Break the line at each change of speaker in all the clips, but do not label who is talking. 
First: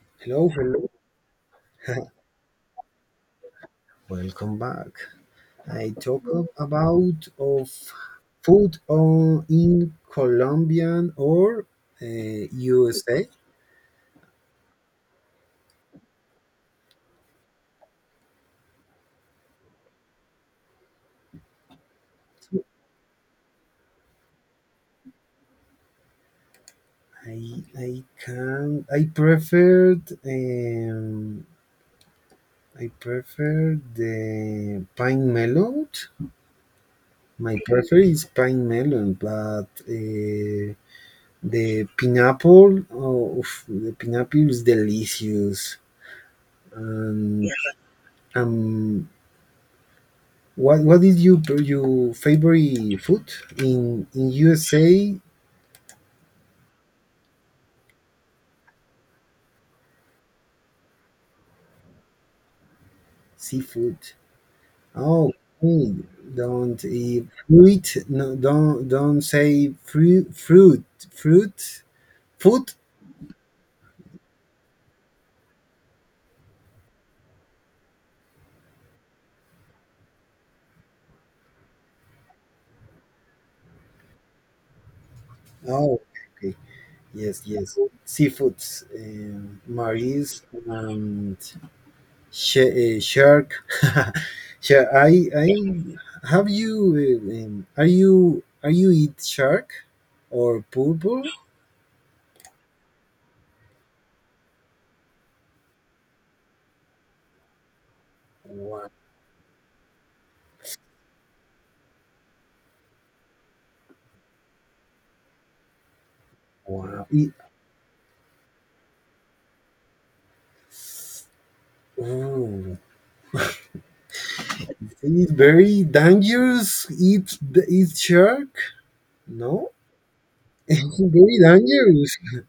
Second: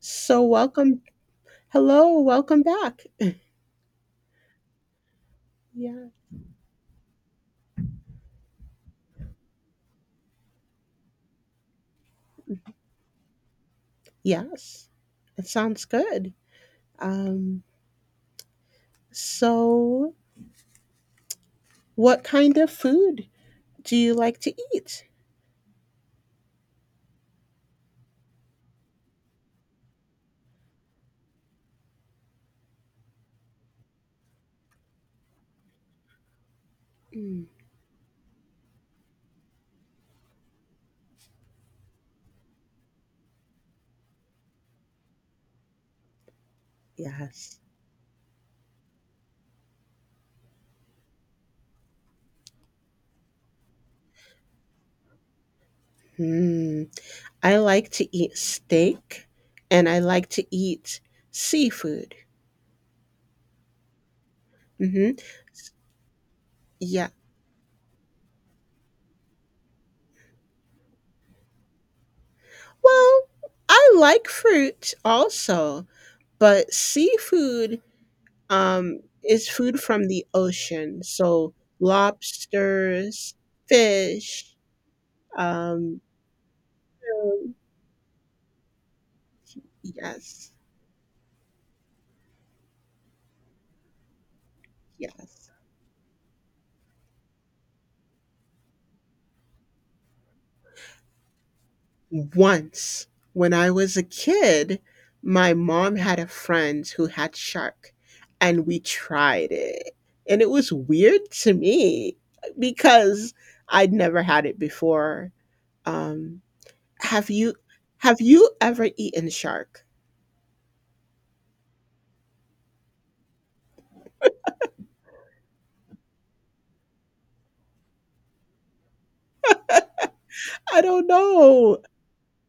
So
Hello, hello.
welcome. Hello, welcome back.
Welcome back. I
Yeah.
about of food on in Colombian or uh, USA.
Yes. It sounds good. Um, so what kind of food do you like to eat?
I I can I preferred um, I prefer the pine melon.
Mm,
My prefer is pine melon, but the pineapple, oh, oof, the pineapple is delicious and
yes.
um what is your favorite food in USA?
Hmm. I like to eat steak and I like to eat seafood.
Seafood.
Hmm.
Oh, okay. Don't
Yeah.
eat fruit. No, don't say fruit fruit food.
Well, I like fruit also, but seafood um, is food from the ocean. So lobsters, fish. Um,
Oh, okay. Yes,
um,
yes. Seafoods, marines,
yes,
and shark. Shark. I
yes.
have you. Are you eat shark or purple?
Once, when I was a kid, my mom had a friend who had shark, and we tried it, and it was weird to me because I'd never had it before. Um,
Wow.
have
It,
you? Have you ever eaten shark?
oh, it's very dangerous. It's shark. No,
I
it's
don't
very
know.
dangerous.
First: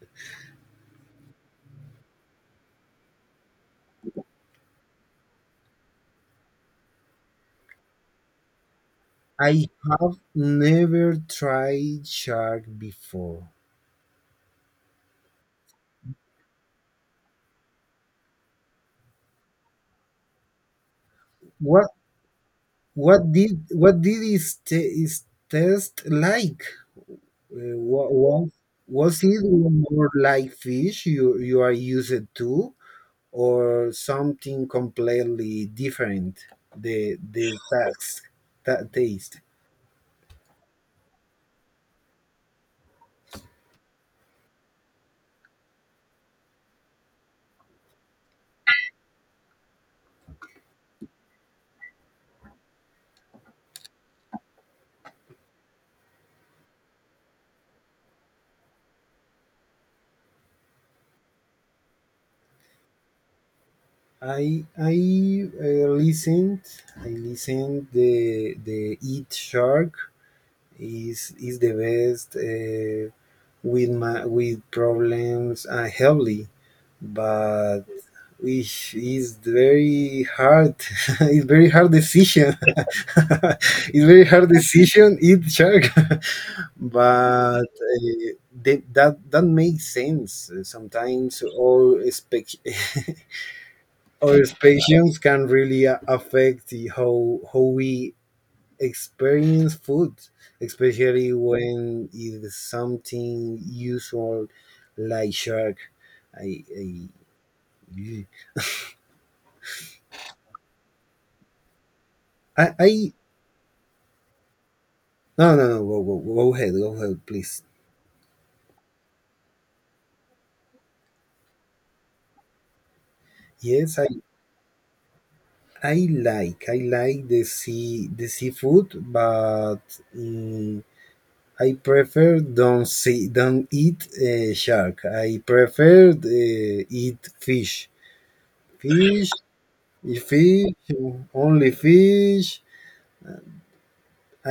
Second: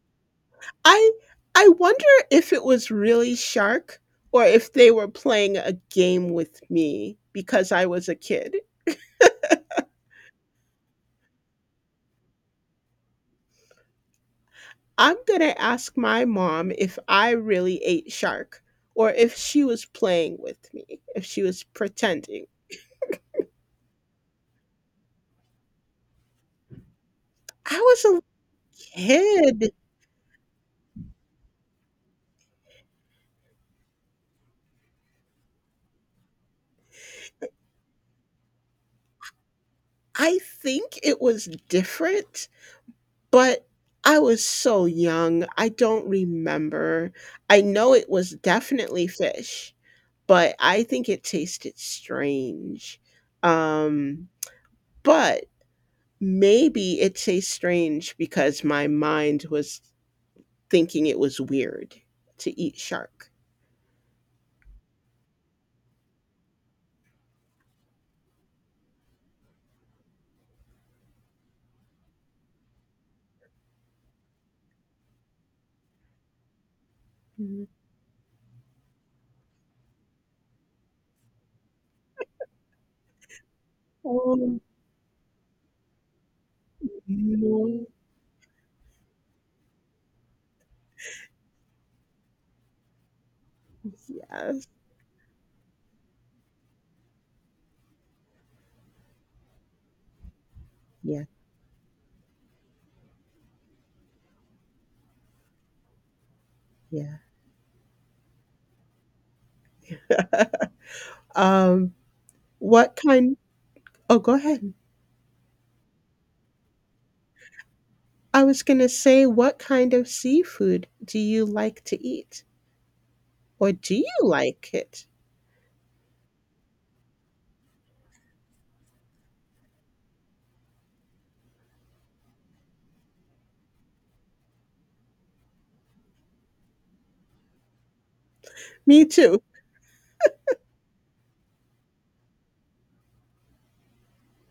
I I wonder if it was really shark or if they were playing a game with me because I was a kid.
I have never tried shark before.
I'm gonna ask my mom if I really ate shark or if she was playing with me, if she was
What
pretending.
what did its, its test like?
I was
What
a
was it
kid.
more like fish you are used to, or something completely different? The tax, taste.
I think it was different, but I was so young, I don't remember. I know it was definitely fish, but I think it tasted strange. Um, but maybe it tastes strange because my mind was thinking it was weird to eat shark.
I I uh, listened I listened the Eat Shark is the best, with my, with problems, healthy,
Mhm.
but which is very hard. It's very hard decision. It's very hard
Oh
decision. Eat shark, but
no!
that that makes sense. Sometimes all expect. Our
Yes,
patience can really affect the how we experience food,
yeah,
especially when it is something usual like shark. I I
yeah. Um, what
I
kind? Oh, go ahead.
No, no, no, go, go, go ahead, go ahead, please.
I was gonna say, what kind of seafood do you like to eat, or do
Yes,
you like it?
I like the sea, the seafood, but mm, I prefer don't see, don't eat, shark. I prefer, eat fish.
Me
Fish,
too.
fish, only fish.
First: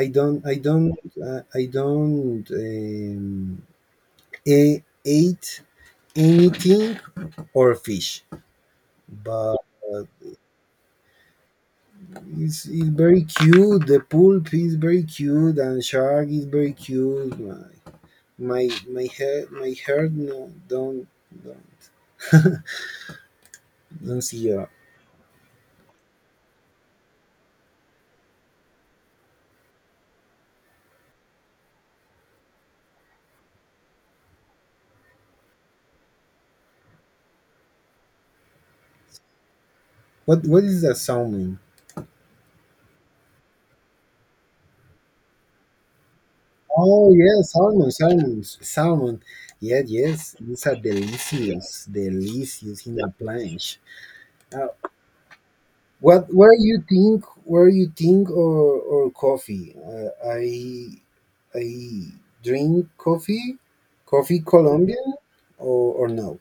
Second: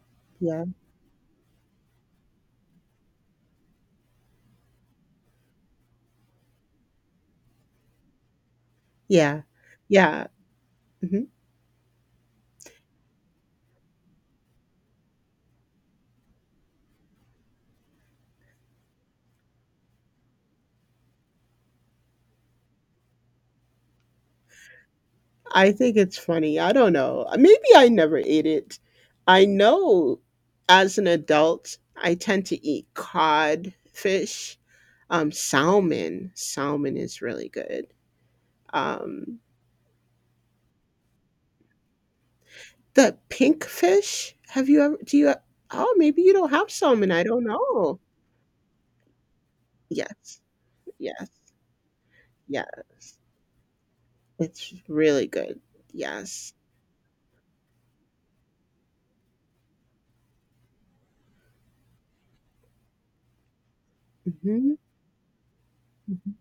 I don't, I
Yeah,
don't, I don't e- eat anything or fish,
yeah,
but
yeah.
it's very cute. The pulp is very cute, and shark is very cute. My, my head, my heart, no, don't don't see.
I think it's funny. I don't know. Maybe I never ate it. I know as an adult, I tend to eat cod fish, salmon. Salmon is really good. Um,
What is the salmon?
the pink fish. Have you ever? Do you? Oh, maybe you don't have salmon.
Oh
I
yeah,
don't
salmon,
know.
salmon, salmon. Yeah, yes,
Yes,
these are
yes,
delicious, delicious in a
yes.
planche. Uh,
It's really good.
what,
Yes.
where you think, or coffee? I drink coffee, coffee
Hmm.
Colombian, or no?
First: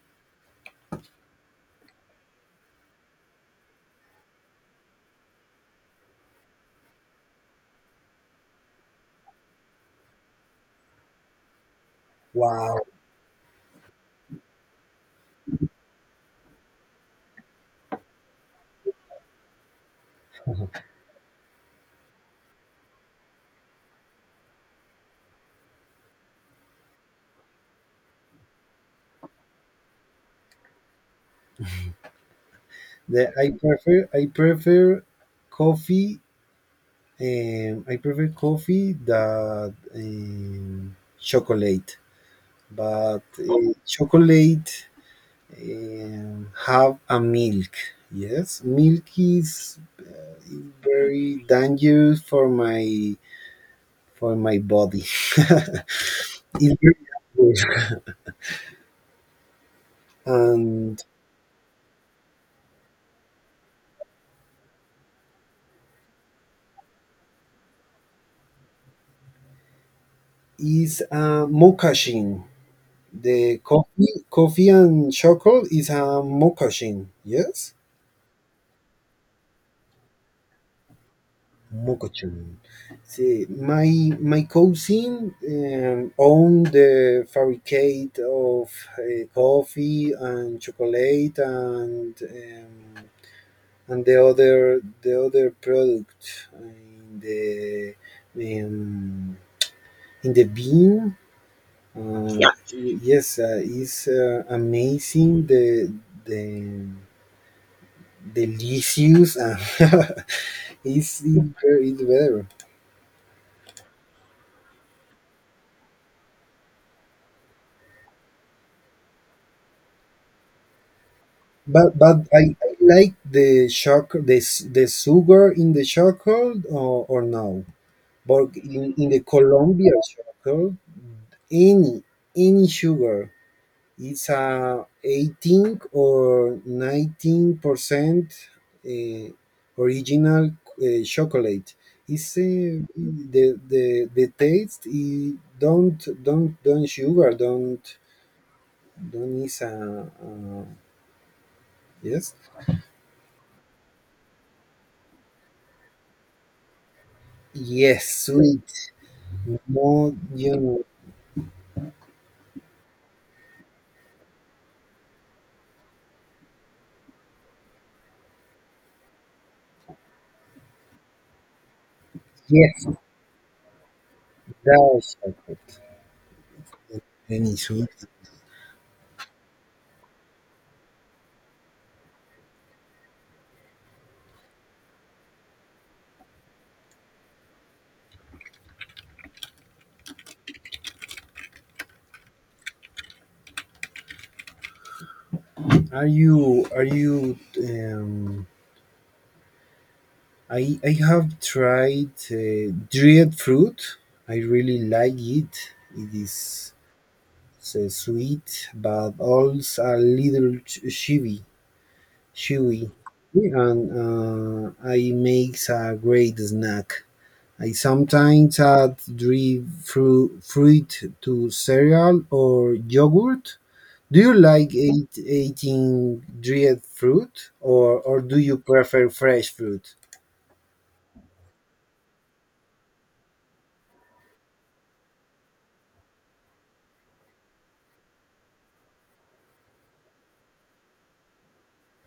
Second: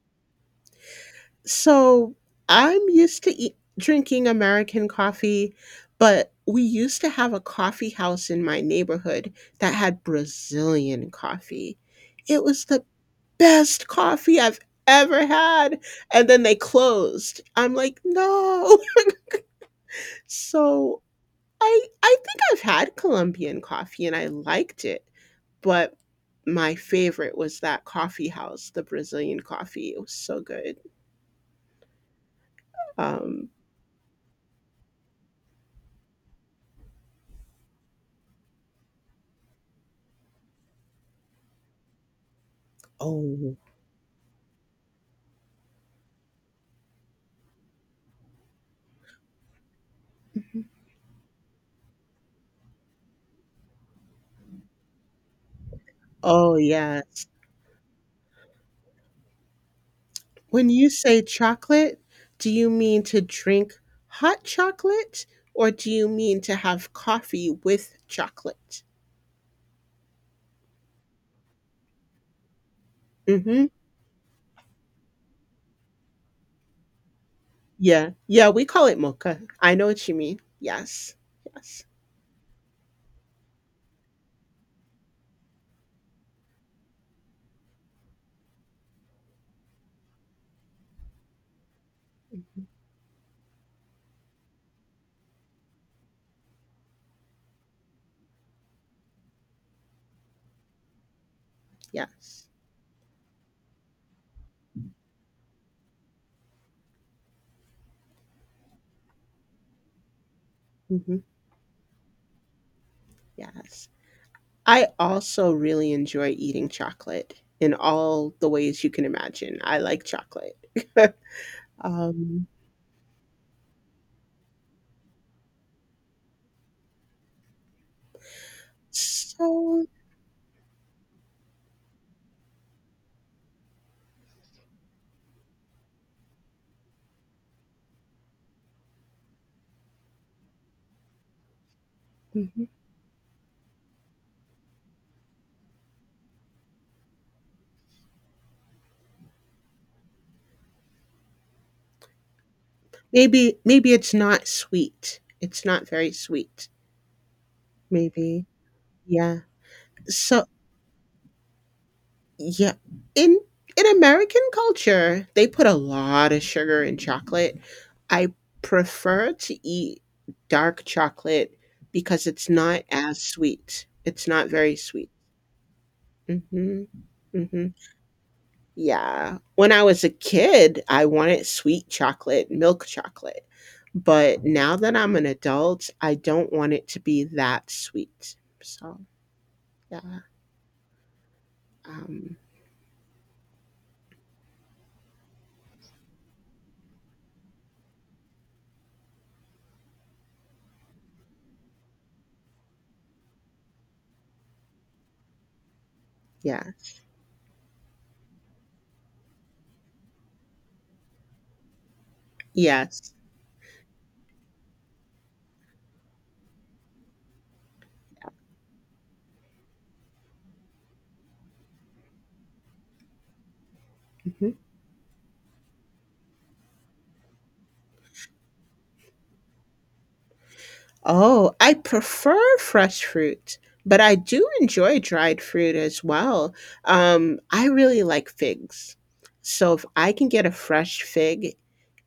So I'm used to drinking American coffee, but we used to have a coffee house in my neighborhood that had Brazilian coffee. It was
Wow,
the best coffee I've ever had. And then they closed. I'm like, no. So I think I've had Colombian coffee and I liked it, but my favorite was that coffee house, the Brazilian coffee. It was so good.
the,
Um,
I prefer coffee. I prefer coffee that chocolate, but
Oh.
chocolate, have a milk. Yes, milk is very dangerous for my, for my body.
Oh,
It's very
yes.
dangerous.
When you
And
say chocolate, do you mean to drink hot chocolate or do you mean to have coffee with chocolate?
is a mocassin. The
Mhm.
coffee, coffee and chocolate is a mocassin. Yes.
Yeah. Yeah, we call it mocha. I know what you mean. Yes. Yes.
Mokochun. See, my cousin, owned the fabricate of, coffee and chocolate,
Mhm.
and the other product in the, um, in the bean.
Yes.
Yeah. Yes, it's, amazing, the delicious, and it's
Mhm.
very- it's better.
Yes. I also really enjoy eating chocolate in all the ways you can imagine. I like chocolate.
But
um
I like the shock, the sugar in the chocolate, or no. But in the
so
Colombia chocolate, any any sugar, it's a 18 or 19%, uh, original, chocolate. It's,
mm-hmm.
the the taste. It don't, don't sugar. Don't is a, yes,
Maybe it's not sweet. It's not very sweet,
yes,
maybe.
sweet.
Yeah. So
Module.
yeah, in American culture, they put a lot of sugar in chocolate. I prefer to eat dark chocolate because it's not
Yes,
as sweet. It's not very sweet.
that's perfect.
Mhm.
Any
Mhm.
suit?
Yeah. When I was a kid, I wanted sweet chocolate, milk chocolate. But now that I'm an adult, I don't want it to be that sweet. So, yeah. Um,
Are you I have tried, dried fruit. I really like it. It is
yeah.
so sweet but also a little chewy. Chewy.
Yes.
And I makes a great snack. I sometimes add dried fruit, fruit to cereal or yogurt. Do you
Mhm.
like eat, eating dried fruit, or do you prefer fresh fruit?
Oh, I prefer fresh fruit, but I do enjoy dried fruit as well. I really like figs. So if I can get a fresh fig,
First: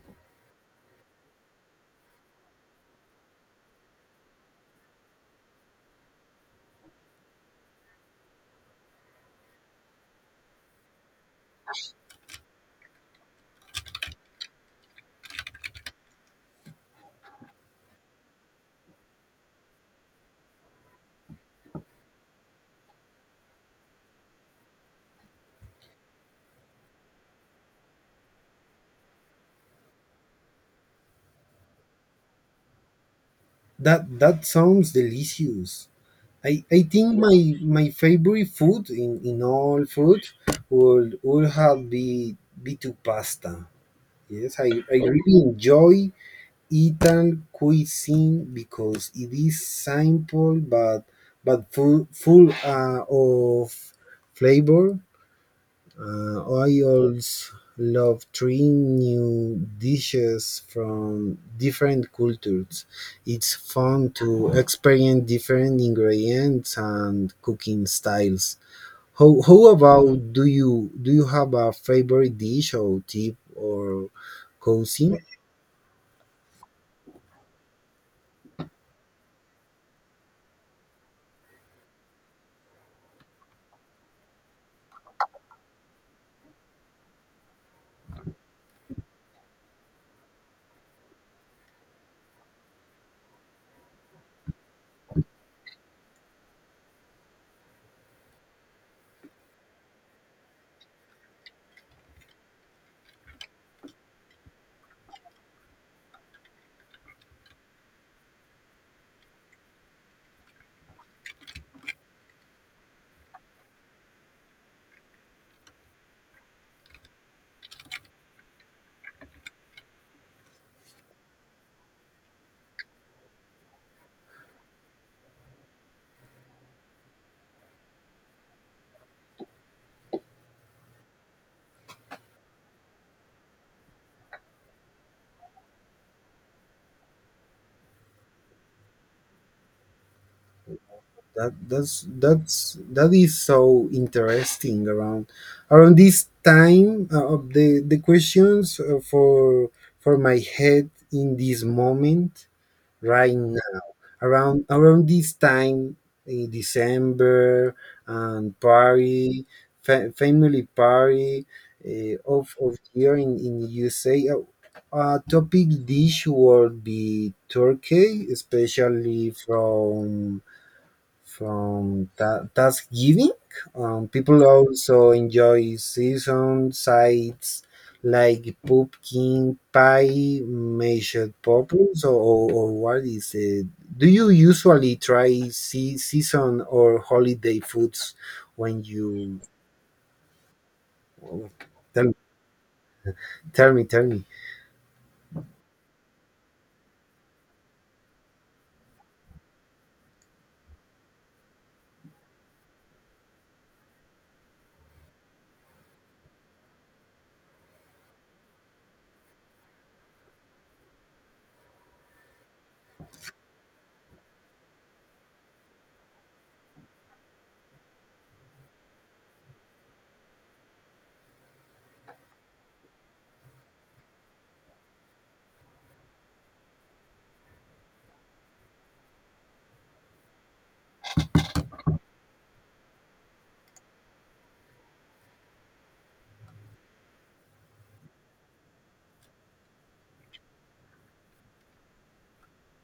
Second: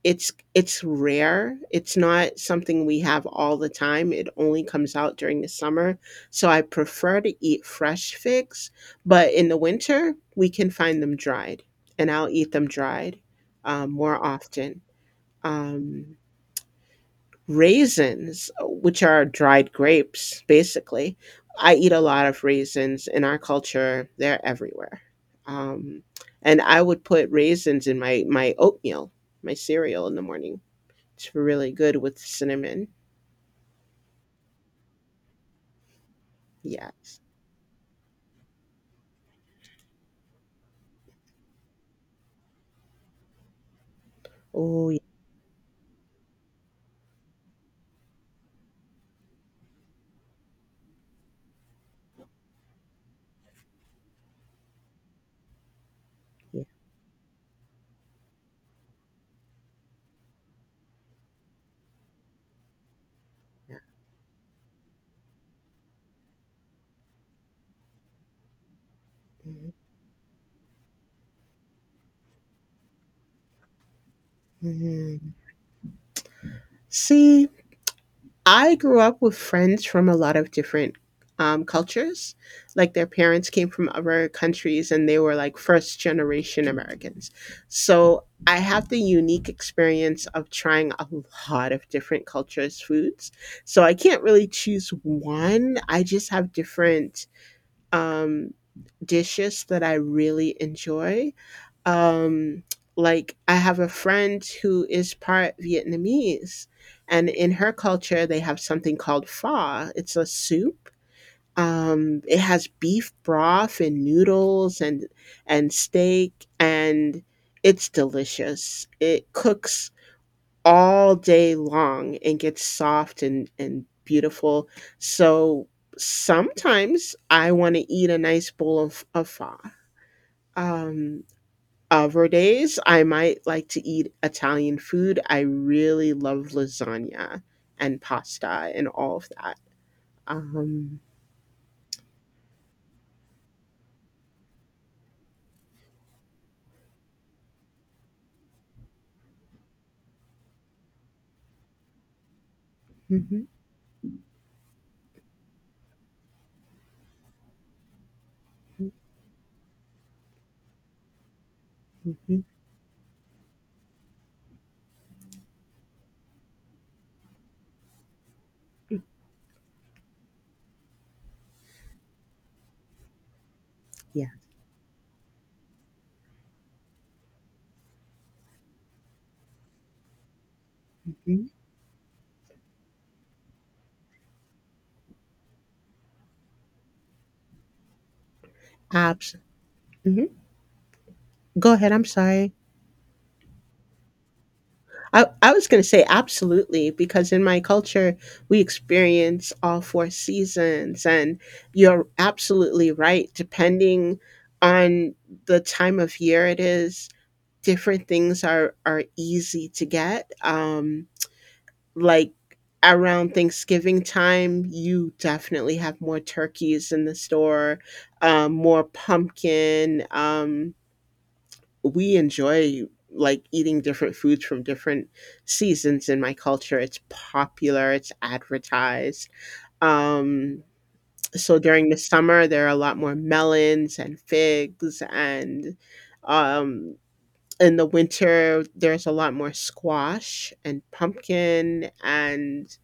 it's rare. It's not something we have all the time. It only comes out during the summer, so I prefer to eat fresh figs, but in the winter, we can find them dried, and I'll eat them dried, more often. Um, raisins, which are dried grapes, basically. I eat a lot of raisins in our culture. They're everywhere. Um, and I would put raisins in my oatmeal, my cereal in the morning. It's really good with cinnamon.
That that sounds delicious. I think
Yes.
my, my favorite food in all food would have be to pasta. Yes,
Oh,
I
yeah.
really enjoy Italian cuisine because it is simple but full, full, of flavor.
Yeah,
I always love trying new dishes from different cultures. It's
yeah.
fun to experience different ingredients and cooking styles. How
Mhm,
about do you, do you have a favorite dish or tip or cuisine?
mhm. See, I grew up with friends from a lot of different cultures. Like their parents came from other countries and they were like first generation Americans. So I have the unique experience of trying a lot of different cultures' foods. So I can't really choose one. I just have different um, dishes that I really enjoy. um like I have a friend who is part Vietnamese, and in her culture they have something called pho. It's a soup. It has beef broth and noodles and steak, and it's delicious. It cooks all day long and gets soft and beautiful. So sometimes I want to eat a nice bowl of pho. um Other days, I might like to eat Italian food. I really love lasagna and pasta and all of that. Um,
That that is so interesting around, around this time, of the questions, for my head in this moment right
mhm,
now, around around this time in December and
mhm,
party, family party,
mhm,
of here in USA, topic dish would be turkey, especially from that Thanksgiving.
yeah,
People also enjoy season sides like pumpkin pie, mashed
mhm.
potatoes, or what is it? Do you usually try sea, season or holiday foods when
Abs.
you?
Mhm.
Oh,
Go ahead. I'm
tell,
sorry.
tell me, tell me.
I was going to say absolutely because in my culture we experience all four seasons, and you're absolutely right. Depending on the time of year it is, different things are easy to get. Like around Thanksgiving time, you definitely have more turkeys in the store, more pumpkin. We enjoy like eating different foods from different seasons in my culture. It's popular, it's advertised. Um, so during the summer, there are a lot more melons and figs, and um, in the winter, there's a lot more squash and pumpkin and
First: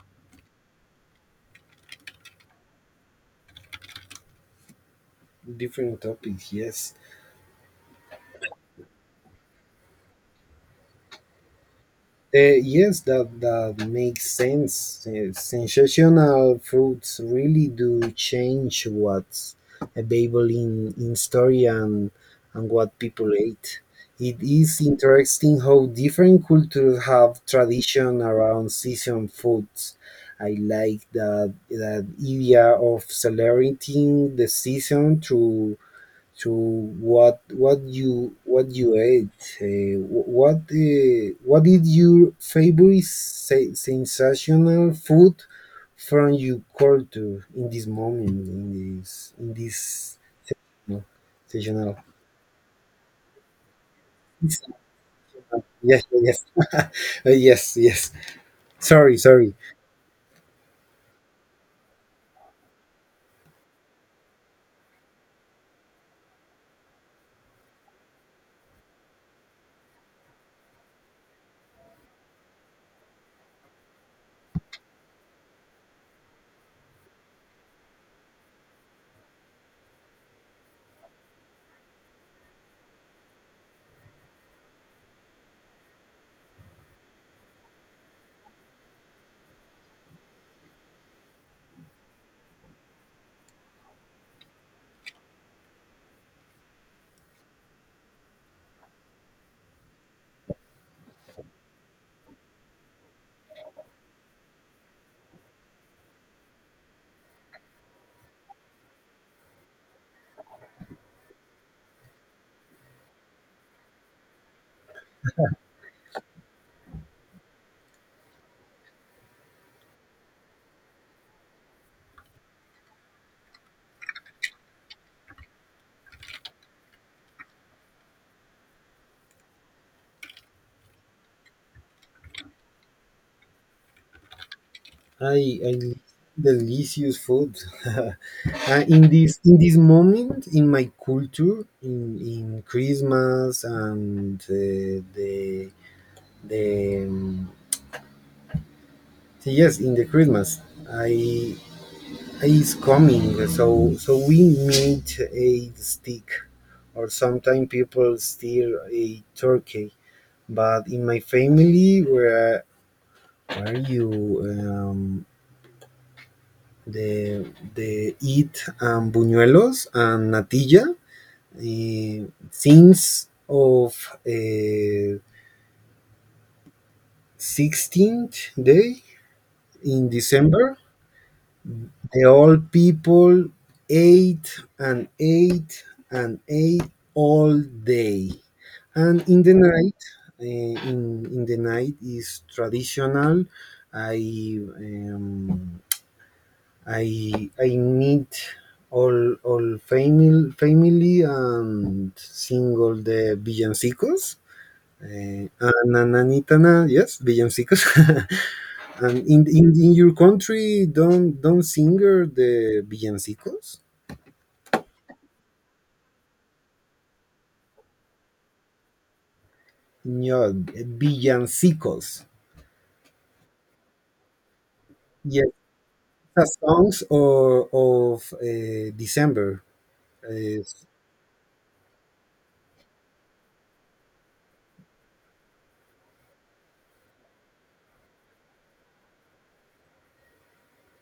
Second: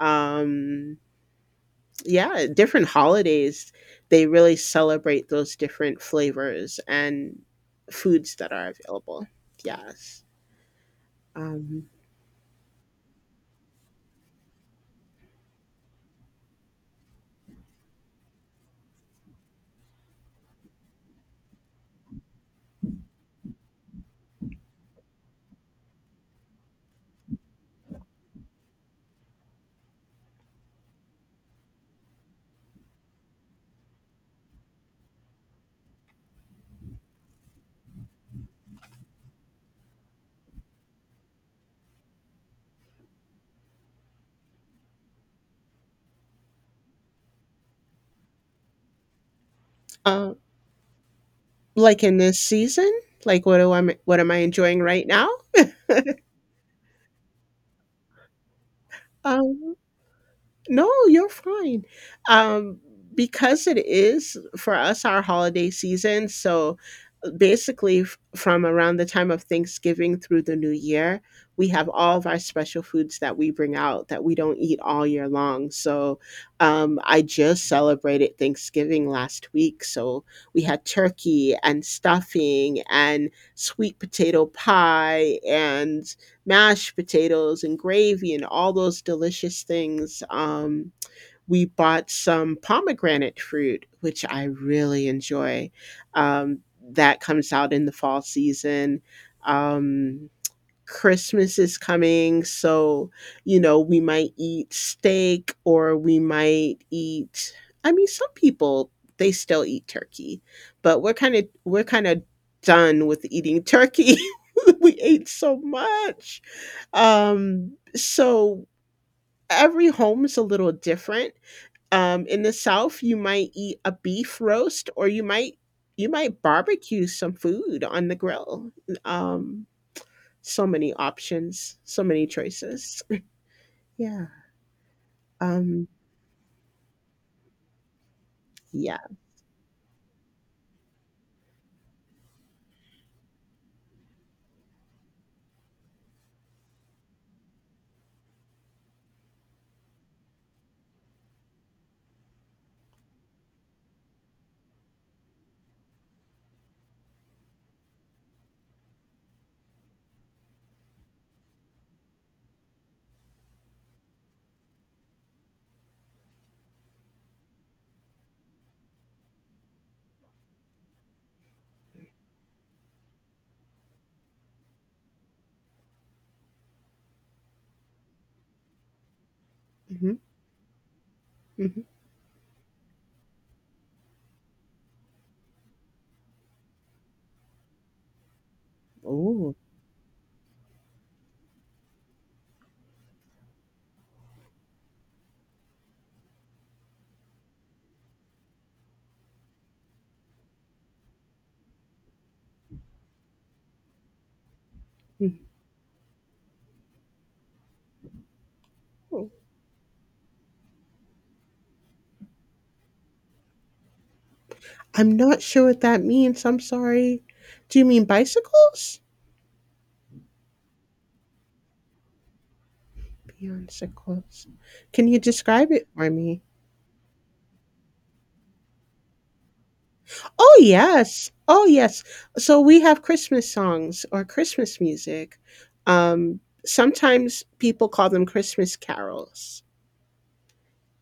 um, yeah, different holidays, they really celebrate those
Different
different
topics,
flavors
yes.
and foods that are available. Yes. Um,
Yes, that that makes sense. Sensational fruits really do change what's available in store and what people eat. It is interesting how different cultures have tradition around season foods. I like that that idea of celebrating the season through, so what you, what you ate? What, what is your favorite sensational food from your culture in this moment, in this, in this,
uh,
you sensational?
like in this season, like what do I what am I
Yes,
enjoying right now?
yes, yes, yes. Sorry, sorry.
Um, No, you're fine. Um, because it is for us our holiday season. So basically, from around the time of Thanksgiving through the new year, we have all of our special foods that we bring out that we don't eat all year long. So I just celebrated Thanksgiving last week. So we had turkey and stuffing and sweet potato pie and mashed potatoes and gravy and all those delicious things. We bought some pomegranate fruit, which I really enjoy. Um, that comes out in the fall season. Um, Christmas is coming, so you know, we might eat steak or we might eat, I mean, some people they still eat turkey, but we're kind of done with eating turkey. We ate so much. So every home is a little different. In the South, you might eat a beef roast, or you might barbecue some food on the grill. Um, so many options, so many choices. Yeah.
I I
Um,
li- Delicious food.
yeah.
In this, in this moment in my culture in Christmas and, the, um, yes, in the Christmas, I I is coming, so so we made a stick, or sometimes people steal a turkey, but in my family, where you? Um, the the eat, buñuelos and natilla, since of, uh, 16th day in
Hmm.
December.
Hmm.
The old people ate and ate and ate all day, and
Oh.
in the night is traditional. I, um, meet all family, family, and single the villancicos.
Mhm.
Uh, ananitana, yes, villancicos. And in your country, don't singer the villancicos.
I'm not sure what that means. I'm sorry. Do you mean bicycles?
No, villancicos.
Bicycles. Can you
Yes,
describe it for me?
the songs or, of, December.
Oh,
Uh,
yes. Oh, yes. So we have Christmas songs or Christmas music. Um, sometimes people call them Christmas carols.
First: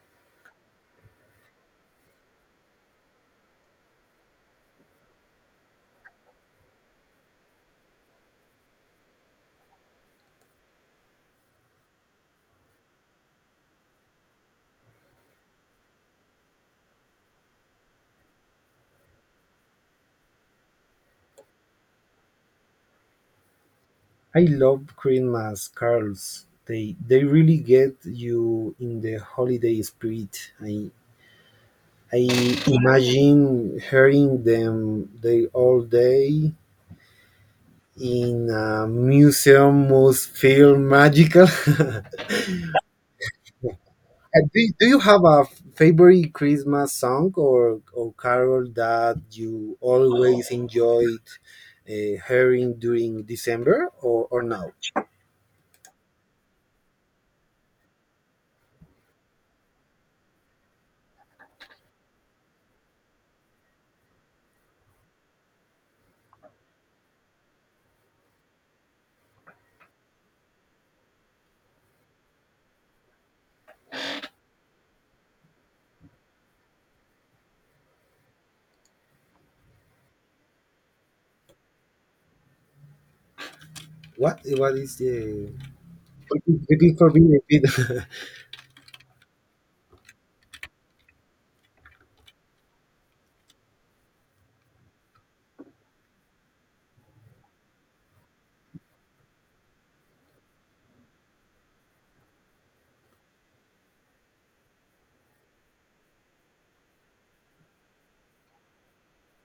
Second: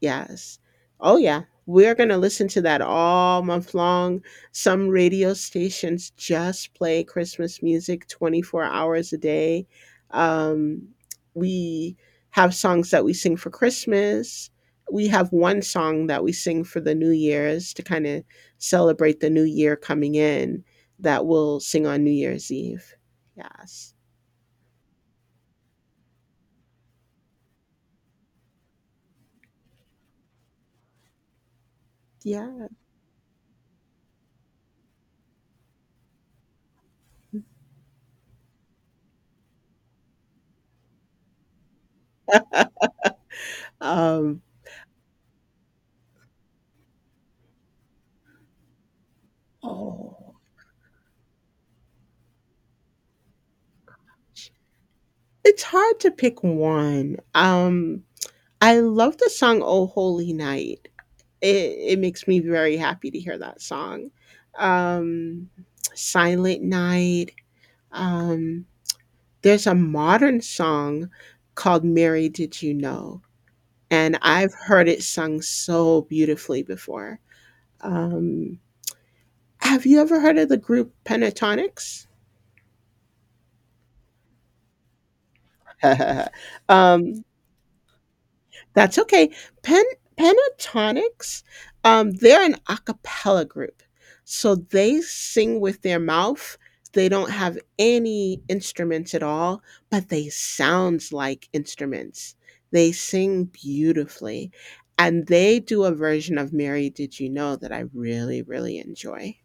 Yes. Oh, yeah. We're going to listen to that all month long. Some radio stations just play Christmas music 24 hours a day. Um, we have songs that we sing for Christmas. We have one song that we sing for the New Year's to kind of celebrate the new year coming in that we'll sing on New Year's Eve. Yes.
I love Christmas carols. They really get you in the holiday spirit. I
Yeah.
imagine hearing them they all day in a museum must feel magical.
Um,
Do, do you have a favorite Christmas song, or carol that you
oh,
always enjoyed, hearing during December, or now?
it's hard to pick one. I love the song "Oh Holy Night." It it makes me very happy to hear that song. Um, "Silent Night." Um, there's a modern song called "Mary Did You Know," and I've heard it sung so beautifully before. Um, have you ever heard of the group Pentatonix?
What is the repeat for me,
Um,
repeat?
that's okay. Pen Pentatonics, they're an a cappella group. So they sing with their mouth. They don't have any instruments at all, but they sounds like instruments. They sing beautifully. And they do a version of Mary Did You Know that I really, really enjoy.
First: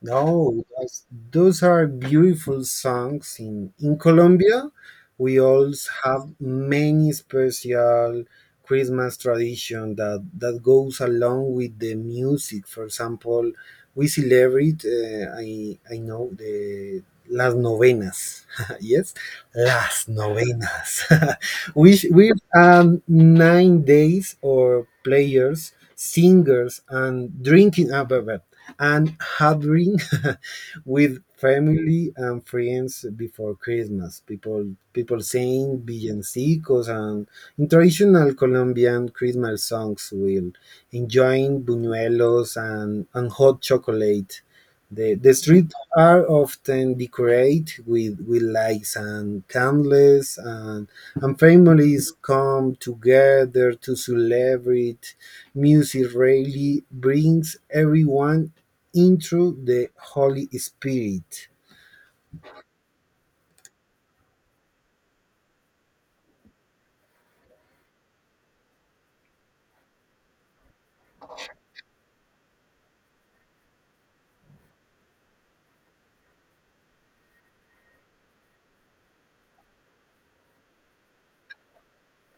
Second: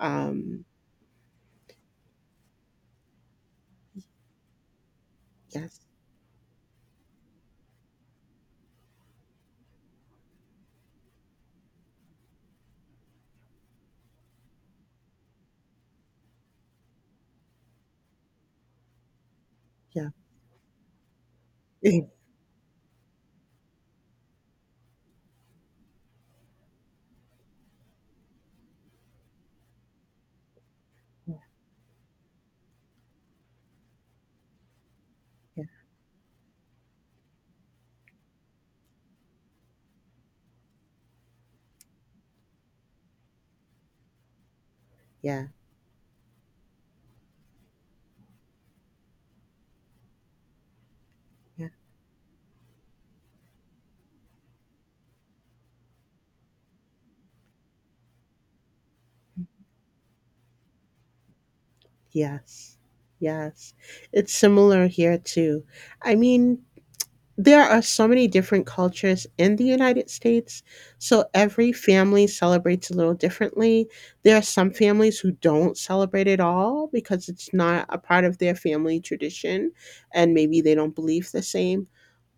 Um,
No, those are beautiful songs. In Colombia, we
yes.
also have many special Christmas tradition that that goes along with the music. For example, we celebrate, uh, I know the las novenas. Yes, las
Yeah.
novenas, which with, 9 days or players, singers, and drinking. But- and having with family and friends before Christmas. People, people
Yeah.
saying villancicos and in traditional Colombian Christmas songs will enjoying buñuelos and hot chocolate. The
Yeah.
streets are often decorated with lights and candles, and
Yeah.
families come together to celebrate. Music really brings everyone into the Holy Spirit.
Yes. Yes. It's similar here too. I mean, there are so many different cultures in the United States, so every family celebrates a little differently. There are some families who don't celebrate at all because it's not a part of their family tradition and maybe they don't believe the same.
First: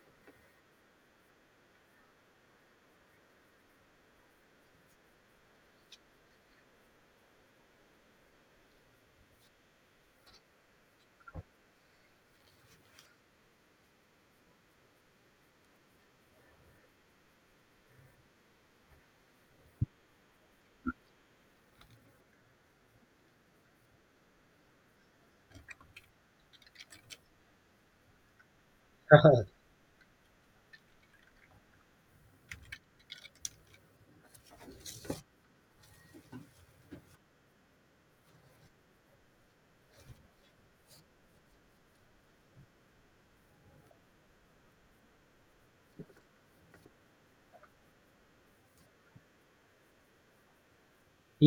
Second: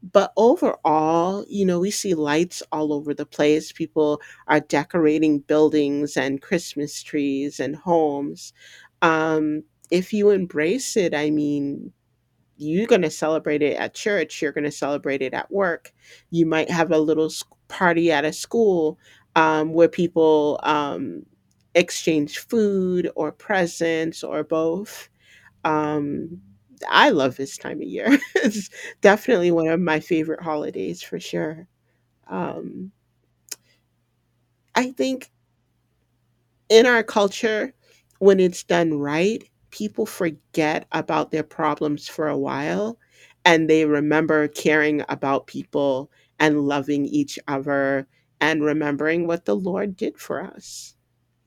But overall, you know, we see lights all over the place. People are decorating buildings and Christmas trees and homes. Um, if you embrace it, I mean, you're going to celebrate it at church, you're going to celebrate it at work, you might have a little party at a school, where people exchange food or presents or both. Um, I love this time of year. It's definitely one of my favorite holidays for sure. Um, I think in our culture, when it's done right, people forget about their problems for a while and they remember caring about people and loving each other and remembering what the Lord did for us.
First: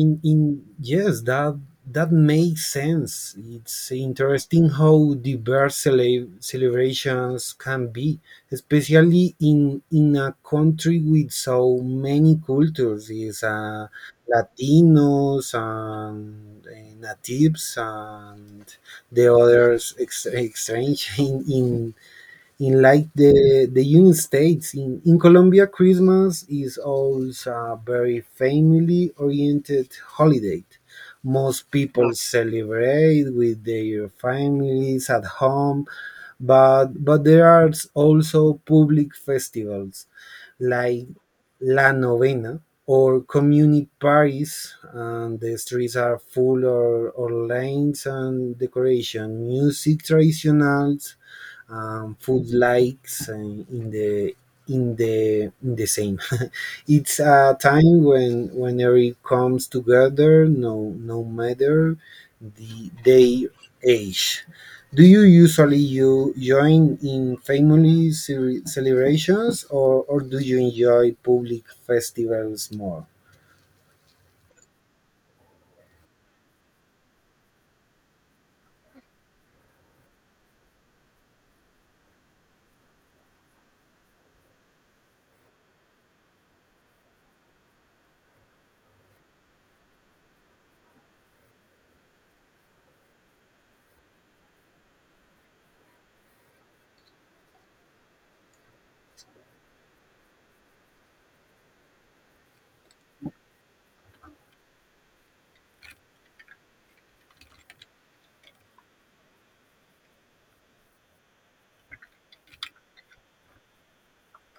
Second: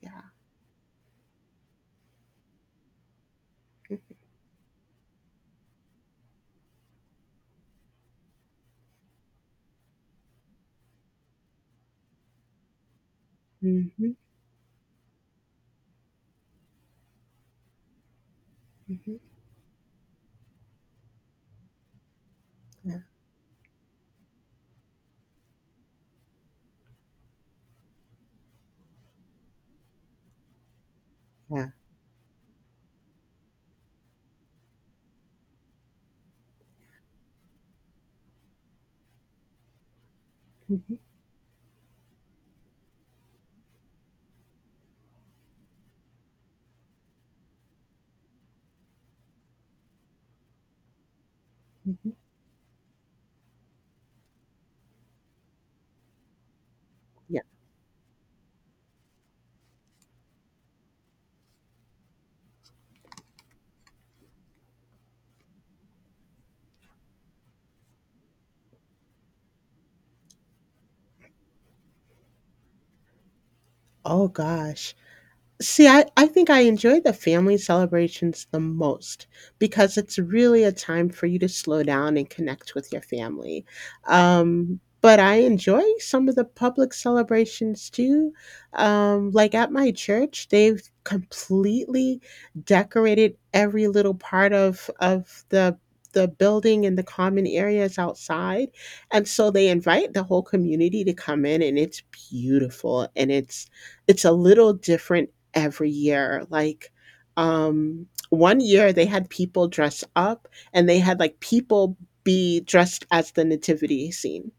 Yeah.
in yes, that that makes sense. It's interesting how diverse celebrations can be, especially in a country with so many cultures. Is,
Mhm,
Latinos and, natives and
mhm,
the others exchange in,
yeah.
like the United States, in Colombia, Christmas is also a very family oriented holiday.
Yeah.
Most people celebrate with their families at home, but there are also public festivals
Mhm,
like La Novena or community parties, and the streets are full or lanes and decoration, music traditional,
mhm,
food likes and in the, in the, in the same. It's
yeah.
a time when, whenever it comes together, no no matter the their age. Do you usually you join in family celebrations, or do you enjoy public festivals more?
Oh gosh. See, I think I enjoy the family celebrations the most because it's really a time for you to slow down and connect with your family. But I enjoy some of the public celebrations too. Like at my church, they've completely decorated every little part of the building and the common areas outside. And so they invite the whole community to come in and it's beautiful and it's a little different every year. Like, one year they had people dress up and they had like people be dressed as the nativity scene.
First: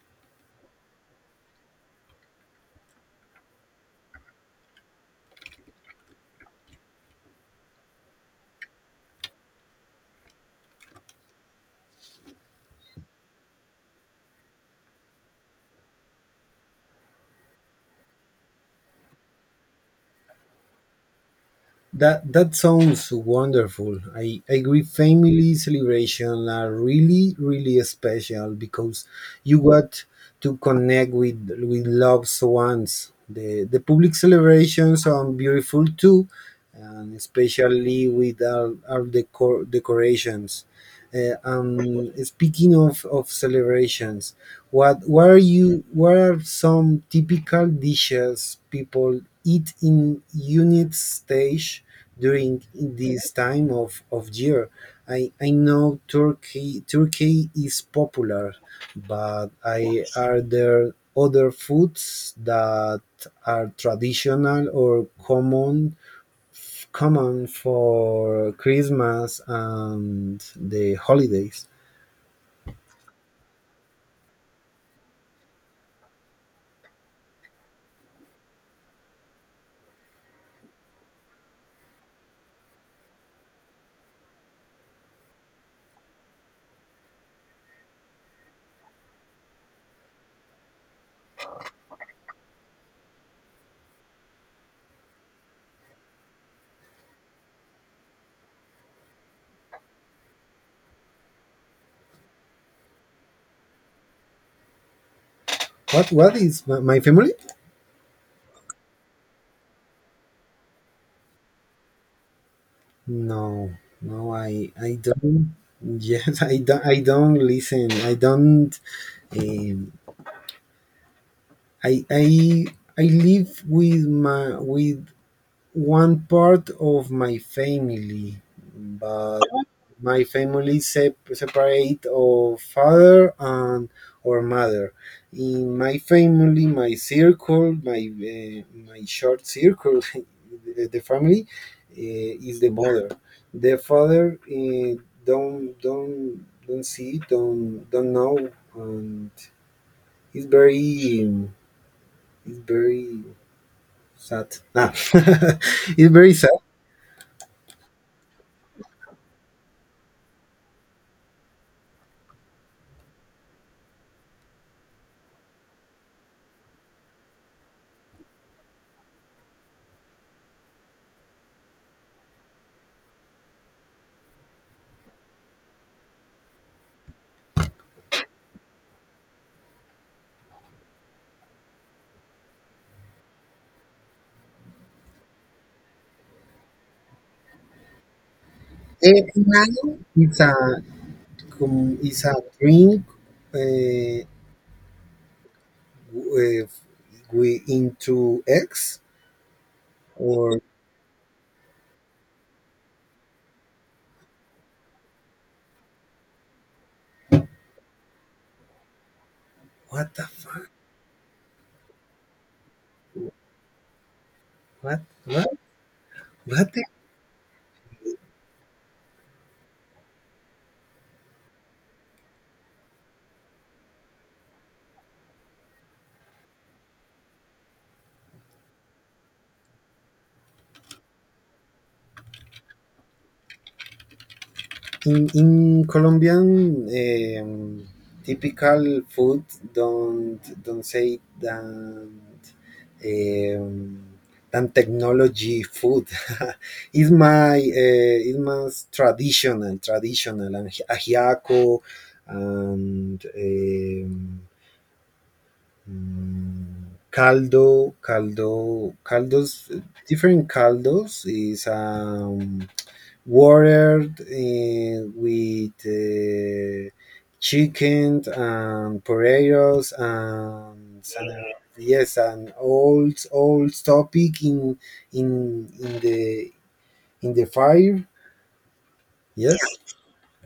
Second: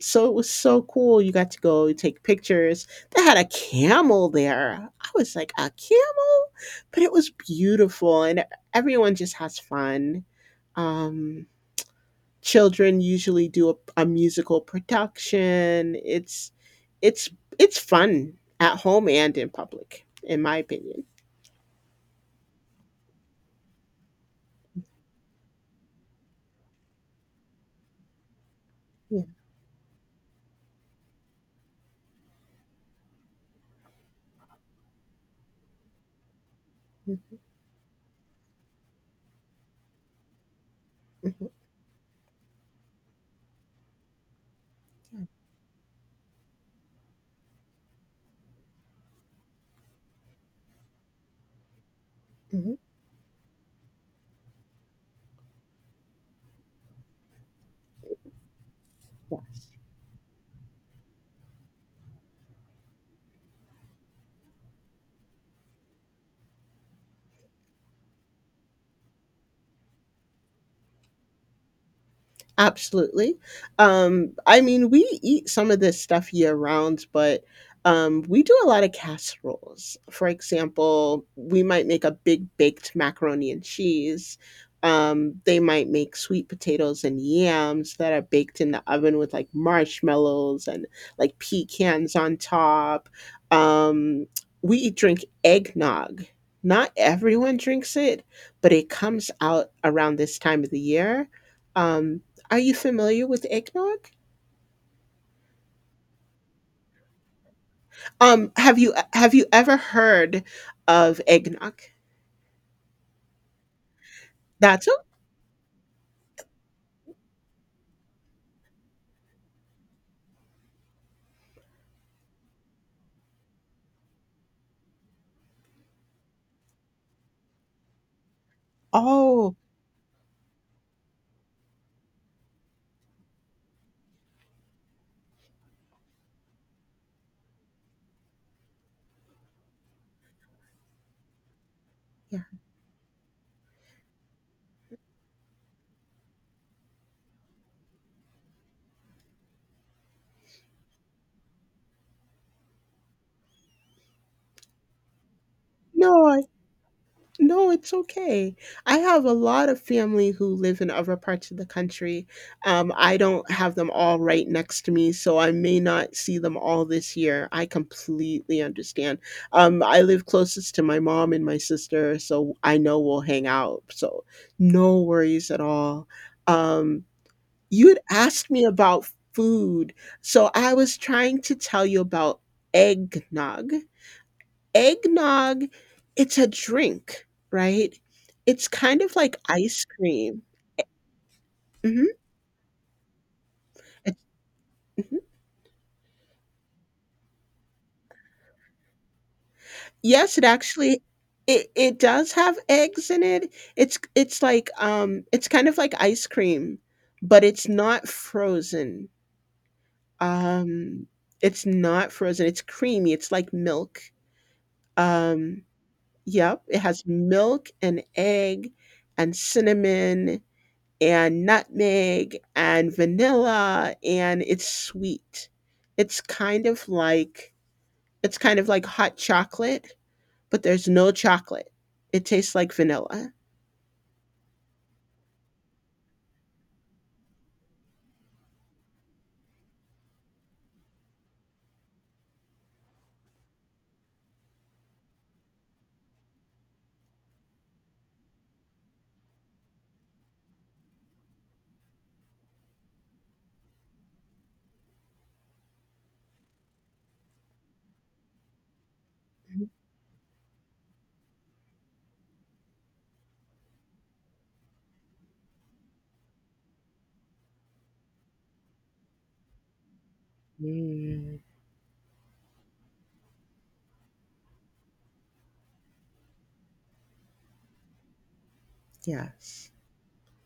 So it was so cool. You got to go take pictures. They had a camel there. I was like, a camel? But it was beautiful and everyone just has fun. Um, children usually do a musical production. It's it's fun at home and in public, in my opinion.
That that sounds wonderful. I agree. Family celebration are really really special because
Yeah.
you got to connect with loved ones. The public celebrations are beautiful too, and
Hmm.
especially with our decorations. Speaking of celebrations, what are you, what are some typical dishes people eat in unit stage during
Hmm.
this time of year? I know Turkey is popular,
Yeah.
but I, are there other foods that are traditional or common, common for Christmas and the holidays.
Absolutely. I mean, we eat some of this stuff year round, but we do a lot of casseroles. For example, we might make a big baked macaroni and cheese. They might make sweet potatoes and yams that are baked in the oven with like marshmallows and like pecans on top. Um, we drink eggnog. Not everyone drinks it, but it comes out around this time of the year. Um, are you familiar with eggnog?
What is my, my family?
Have you ever heard of eggnog?
No, no,
That's o
I don't. Yes, I don't. I don't listen. I don't. Um, I I I live with my, with one part of my family, but
Oh,
my family separate of father and or mother. In my family, my circle, my, my short circle, the family,
yeah.
is the mother. The father, don't don't see, don't know, and it's very, it's very sad. Ah. It's
No,
very sad.
no, it's okay. I have a lot of family who live in other parts of the country. I don't have them all right next to me, so I may not see them all this year. I completely understand. I live closest to my mom and my sister, so I know we'll hang out. So no worries at all. Um, You had asked me about food. So I was trying to tell you about eggnog. Eggnog, it's a drink, right? It's kind of
And
like ice
now it's
cream.
a
Mhm.
it's a drink.
Mhm.
If we into X
Yes, it
or
actually, it does have eggs in it. It's like, it's kind of like ice cream, but it's not frozen.
what the fuck?
Um it's not frozen. It's creamy. It's like milk.
What
Um Yep,
what
it
the,
has milk and egg and cinnamon and nutmeg and vanilla, and it's sweet. It's kind of like it's kind of like hot chocolate, but there's no chocolate. It tastes like vanilla.
in Colombian, um, typical food don't say that, um, than technology food. Is my, is my traditional, traditional and ajiaco and, mm, caldo, caldo, caldos,
Mhm.
different caldos, is, water, eh, with, chicken and potatoes and some,
Mm,
yes, an old, old topic in the, in the fire. Yes,
yes.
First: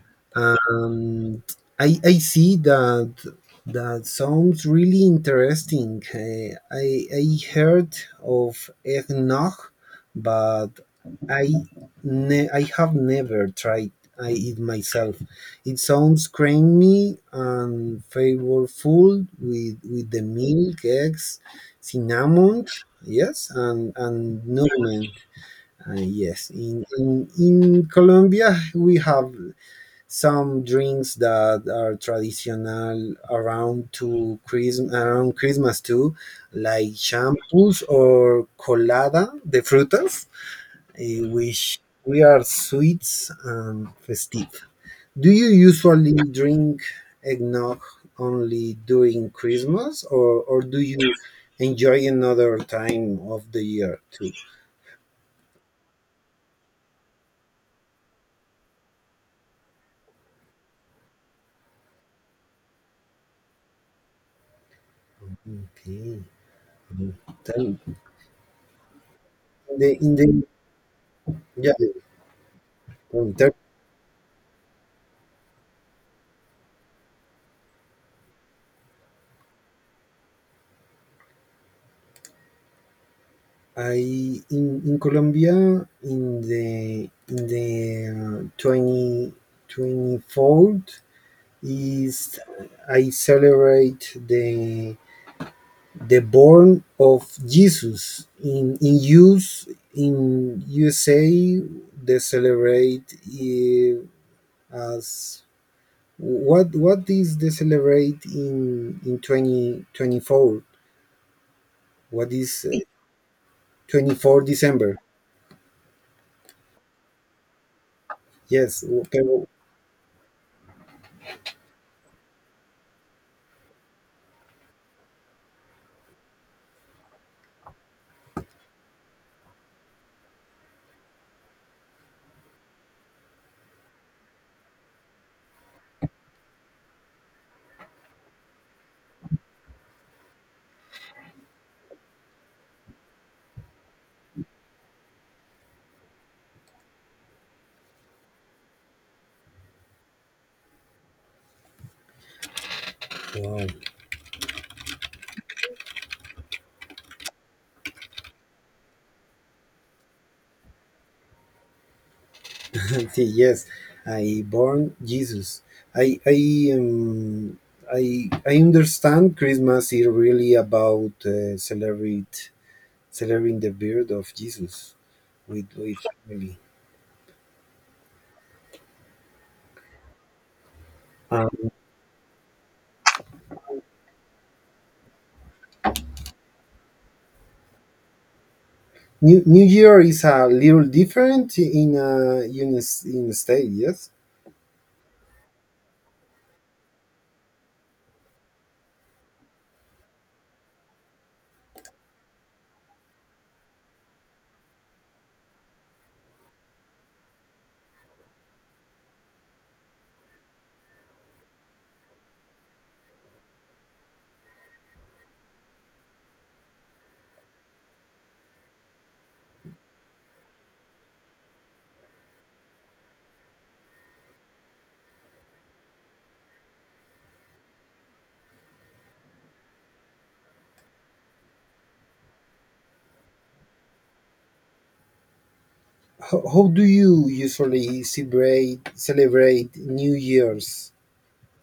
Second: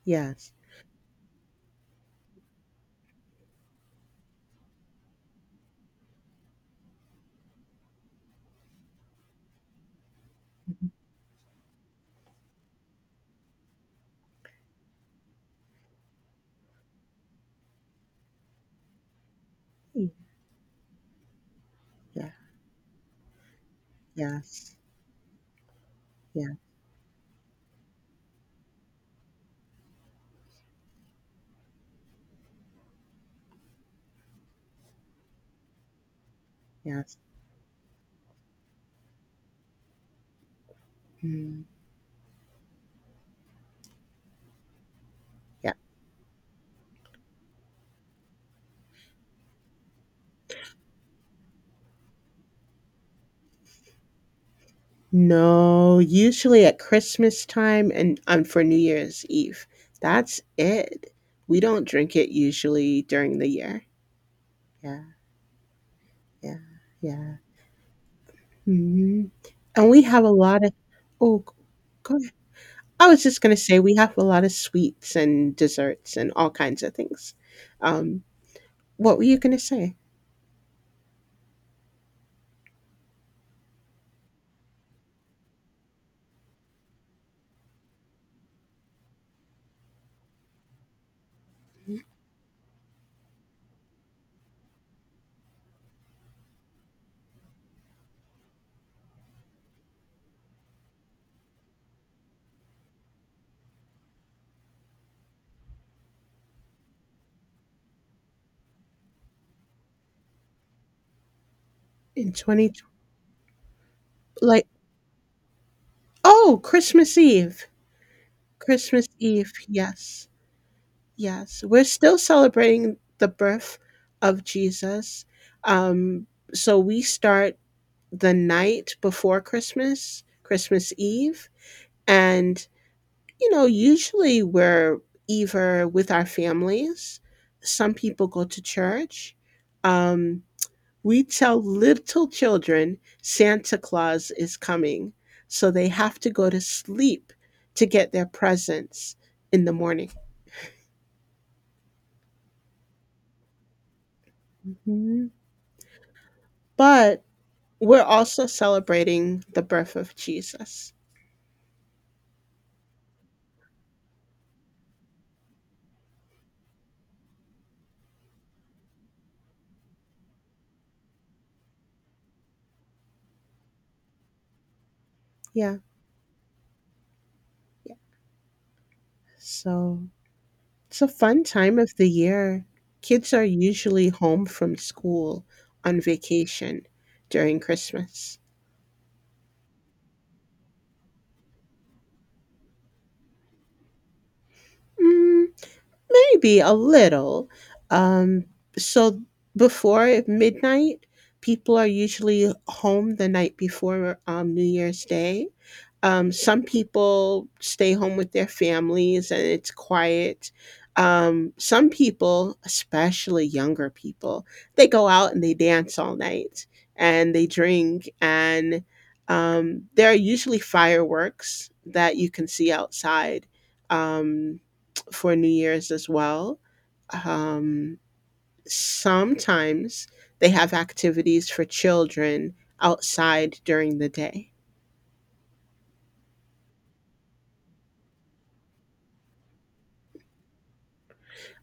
Yes.
and I see that, that sounds really interesting. I heard of eggnog, but I, I have never tried, I it myself. It sounds creamy and flavorful with
Mm,
with the milk, eggs,
yeah.
cinnamon, yes, and
Yes.
nutmeg. Yes,
Yeah.
in Colombia we have some drinks that are traditional around to Christmas, around Christmas too, like
Yes.
champus or colada de frutas, eh,
Mm,
which we are sweets and festive. Do you
yeah.
usually drink eggnog only during Christmas, or do you enjoy another time of the year too?
No, usually at Christmas time and, for New Year's Eve. That's it. We don't drink it usually during the year. Yeah,
Okay,
yeah, yeah.
tell
Mhm. And we
in
have
the
a lot of. Oh, g go ahead. I was just
yeah.
gonna say we have a lot of sweets and desserts and all kinds of things. Um, what were you gonna say?
I in Colombia in the in the, 20, 24th is, I celebrate the born of Jesus in use, in USA. They celebrate, eh, as what is the celebrate in 2024,
In
what is,
20,
24
like,
December
oh, Christmas Eve.
yes,
Christmas
okay,
Eve, yes. Yes, we're still celebrating the birth of Jesus. Um, so we start the night before Christmas, Christmas Eve. And, usually we're either with our families, some people go to church. Um, we tell little children Santa Claus is coming. So they have to go to sleep to get their presents in the morning.
wow.
Mhm. But we're also celebrating the birth of Jesus.
See, yes, I born Jesus. I, I understand Christmas is really about, celebrate, celebrating the birth of Jesus with
Yeah.
with family.
Yeah. So it's a fun
Um,
time of the year. Kids are usually home from school on vacation during Christmas.
New, New Year is a little different in uh, in s-, in the state. Yes,
Mm, maybe a little. Um, so before midnight, people are usually home the night before New Year's Day. Some people stay home with their families and it's quiet. Some people, especially younger people, they go out and they dance all night and they drink. And there are usually fireworks that you can see outside. Um, for New Year's as well. Um, sometimes they have activities for children outside during the day.
how do you usually celebrate, celebrate New Year's?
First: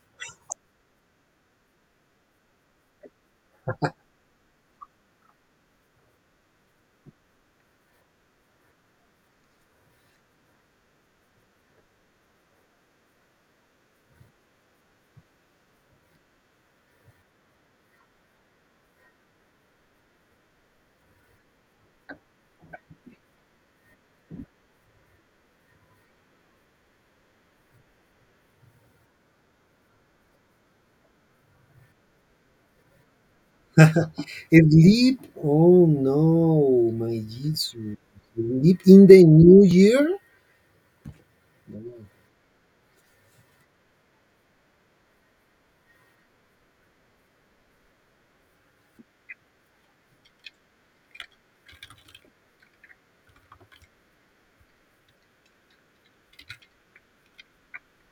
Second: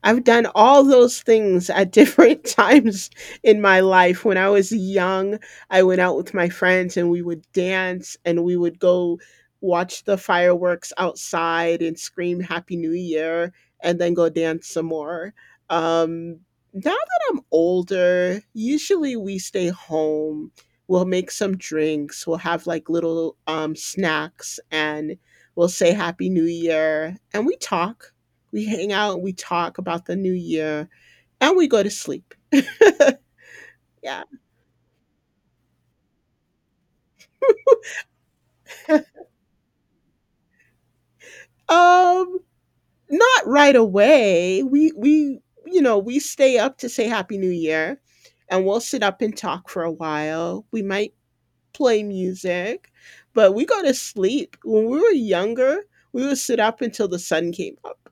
I've done all those things at different times in my life. When I was young, I went out with my friends and we would dance and we would go watch the fireworks outside and scream Happy New Year and then go dance some more. Um, now that I'm older, usually we stay home. We'll make some drinks. We'll have like little snacks and we'll say Happy New Year and we talk we hang out, we talk about the new year, and we go to sleep. Yeah.
Sleep? Oh no, my Jesus! Sleep in the New Year?
um, not right away. We stay up to say happy new year and we'll sit up and talk for a while. We might play music, but we go to sleep. When we were younger, we would sit up until the sun came up.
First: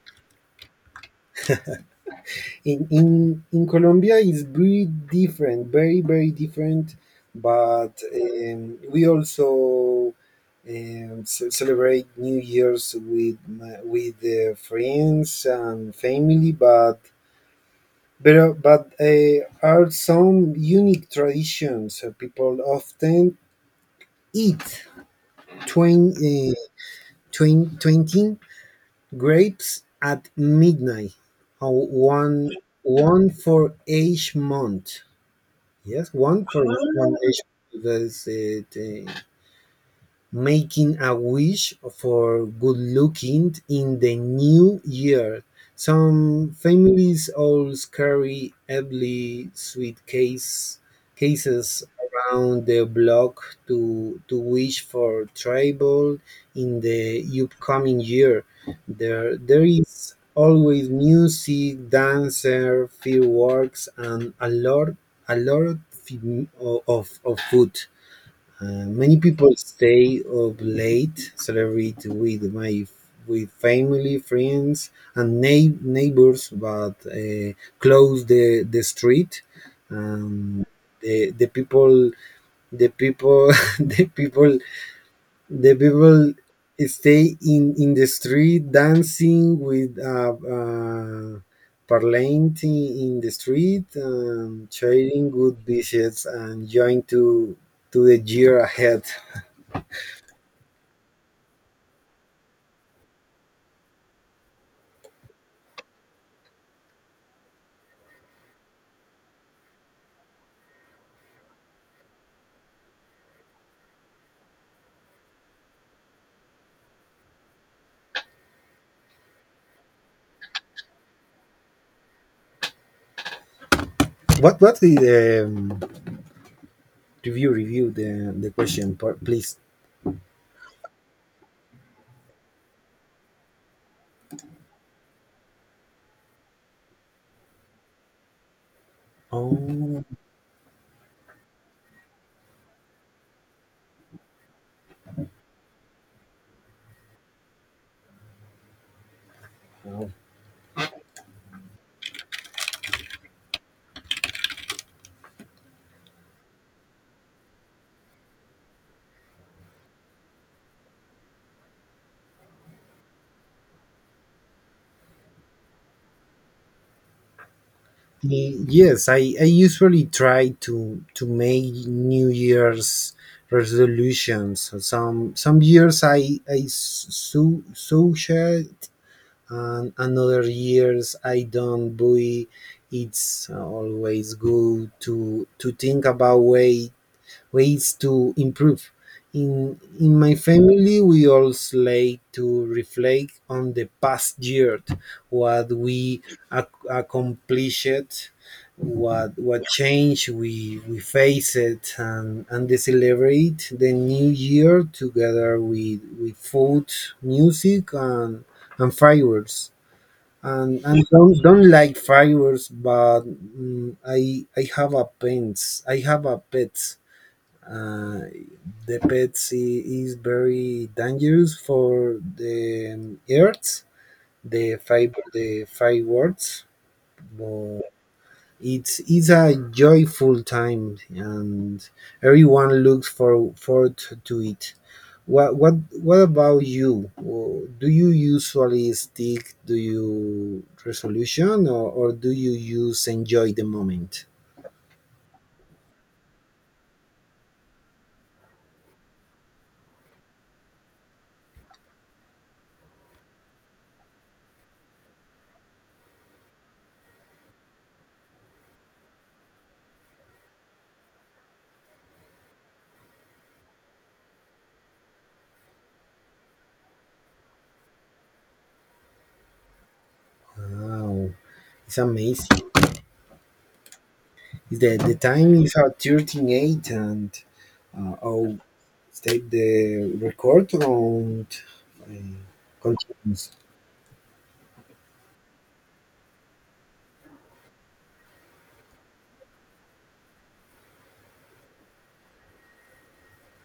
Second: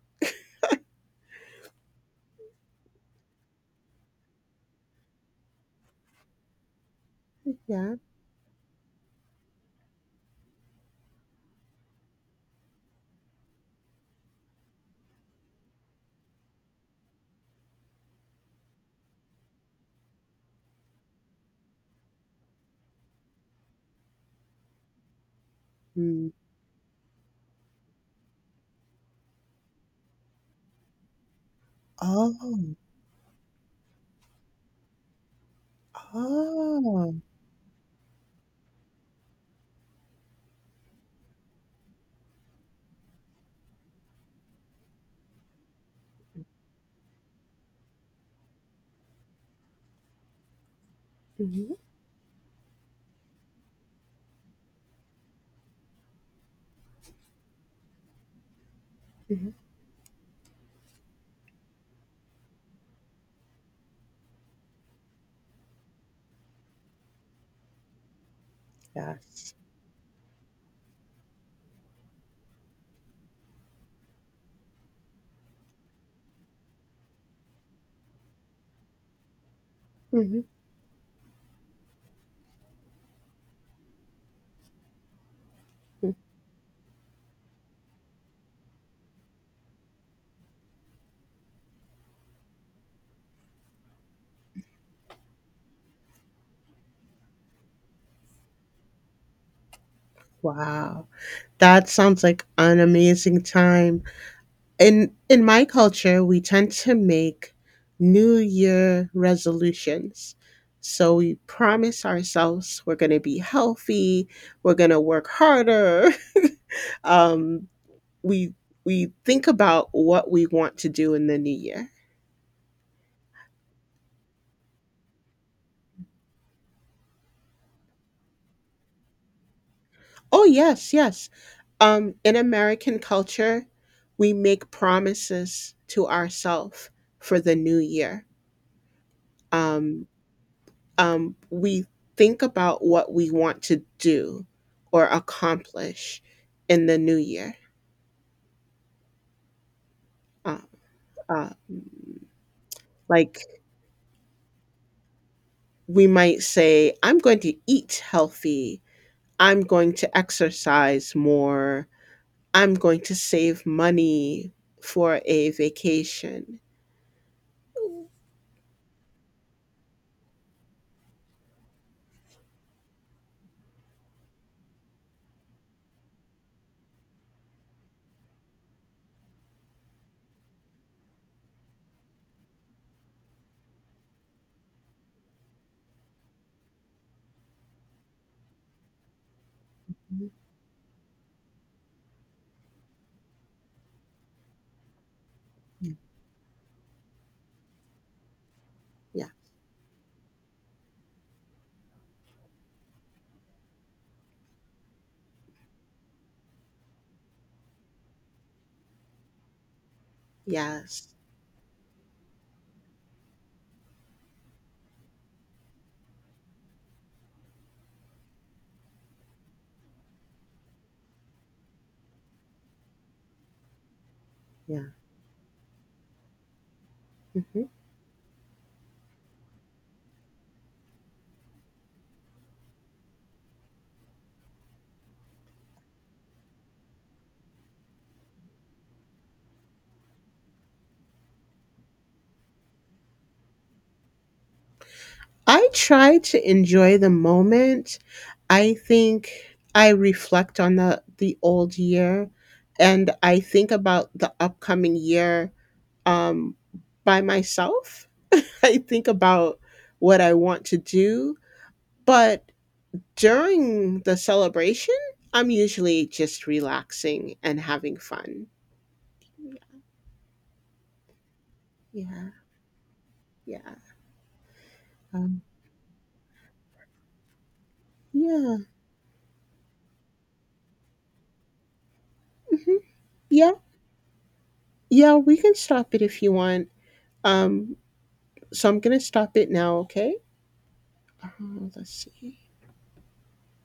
In in Colombia is very different, very very different.
Yeah.
But we also, celebrate New Year's with my-, with, friends and family. But, are some unique traditions. People often eat twen,
Mm.
twen, 20 grapes at midnight, one
Oh.
one for each month. Yes, one for one
Oh.
issue that is it, making a wish for good looking in the new year. Some families always carry heavily suitcase
Hmm.
cases around the block to wish for trouble in the upcoming year. There
Hmm.
there is always music, dancer, fireworks, and a lot, a lot of food. Many
Yes.
people stay up late, celebrate with my, with family, friends, and neighbors, but, close the street.
Hmm.
Um, the the people the people the people the people stay in the street dancing with, parlante in the street, trading good dishes and join to the year ahead.
Wow. That sounds like an amazing time. In my culture, we tend to make New Year resolutions. So we promise ourselves we're going to be healthy, we're going to work harder. Um, we think about what we want to do in the new year.
What's the, review the question part, please?
Oh yes, yes. In American culture, we make promises to ourselves for the new year.
Oh,
Um, we think about what we want to do or accomplish in the new year. Uh, uh, like we might say, I'm going to eat healthy, I'm going to exercise more, I'm going to save money for a vacation.
y- yes. I usually try to make New Year's resolutions. So some years I so sociate, and another years I don't. But it's always good to think about way, ways to improve. In my family, we always like to reflect on the past year, what we accomplished,
Yeah,
what change we faced, and they celebrate the new year together with food, music, and fireworks, and
yes,
don't like fireworks, but mm, i have a pets, I have a pet, uh, the pets is very dangerous for the, earth, the
yeah.
five, the fireworks,
Mhm.
but it's a joyful time, and everyone looks for forward to it. what what what about you? Do you usually stick to your resolution, or do you use enjoy the moment?
I try to enjoy the moment. I think I reflect on the old year and I think about the upcoming year um by myself. I think about what I want to do, but during the celebration, I'm usually just relaxing and having fun.
Wow, it's
Yeah.
amazing.
Yeah.
The
Um,
time is at 13.8 and,
yeah.
I'll state the record and,
Hmm.
continues.
Yeah. Yeah, we can stop it if you want. Um So I'm going to stop it now, okay? Uh, let's see.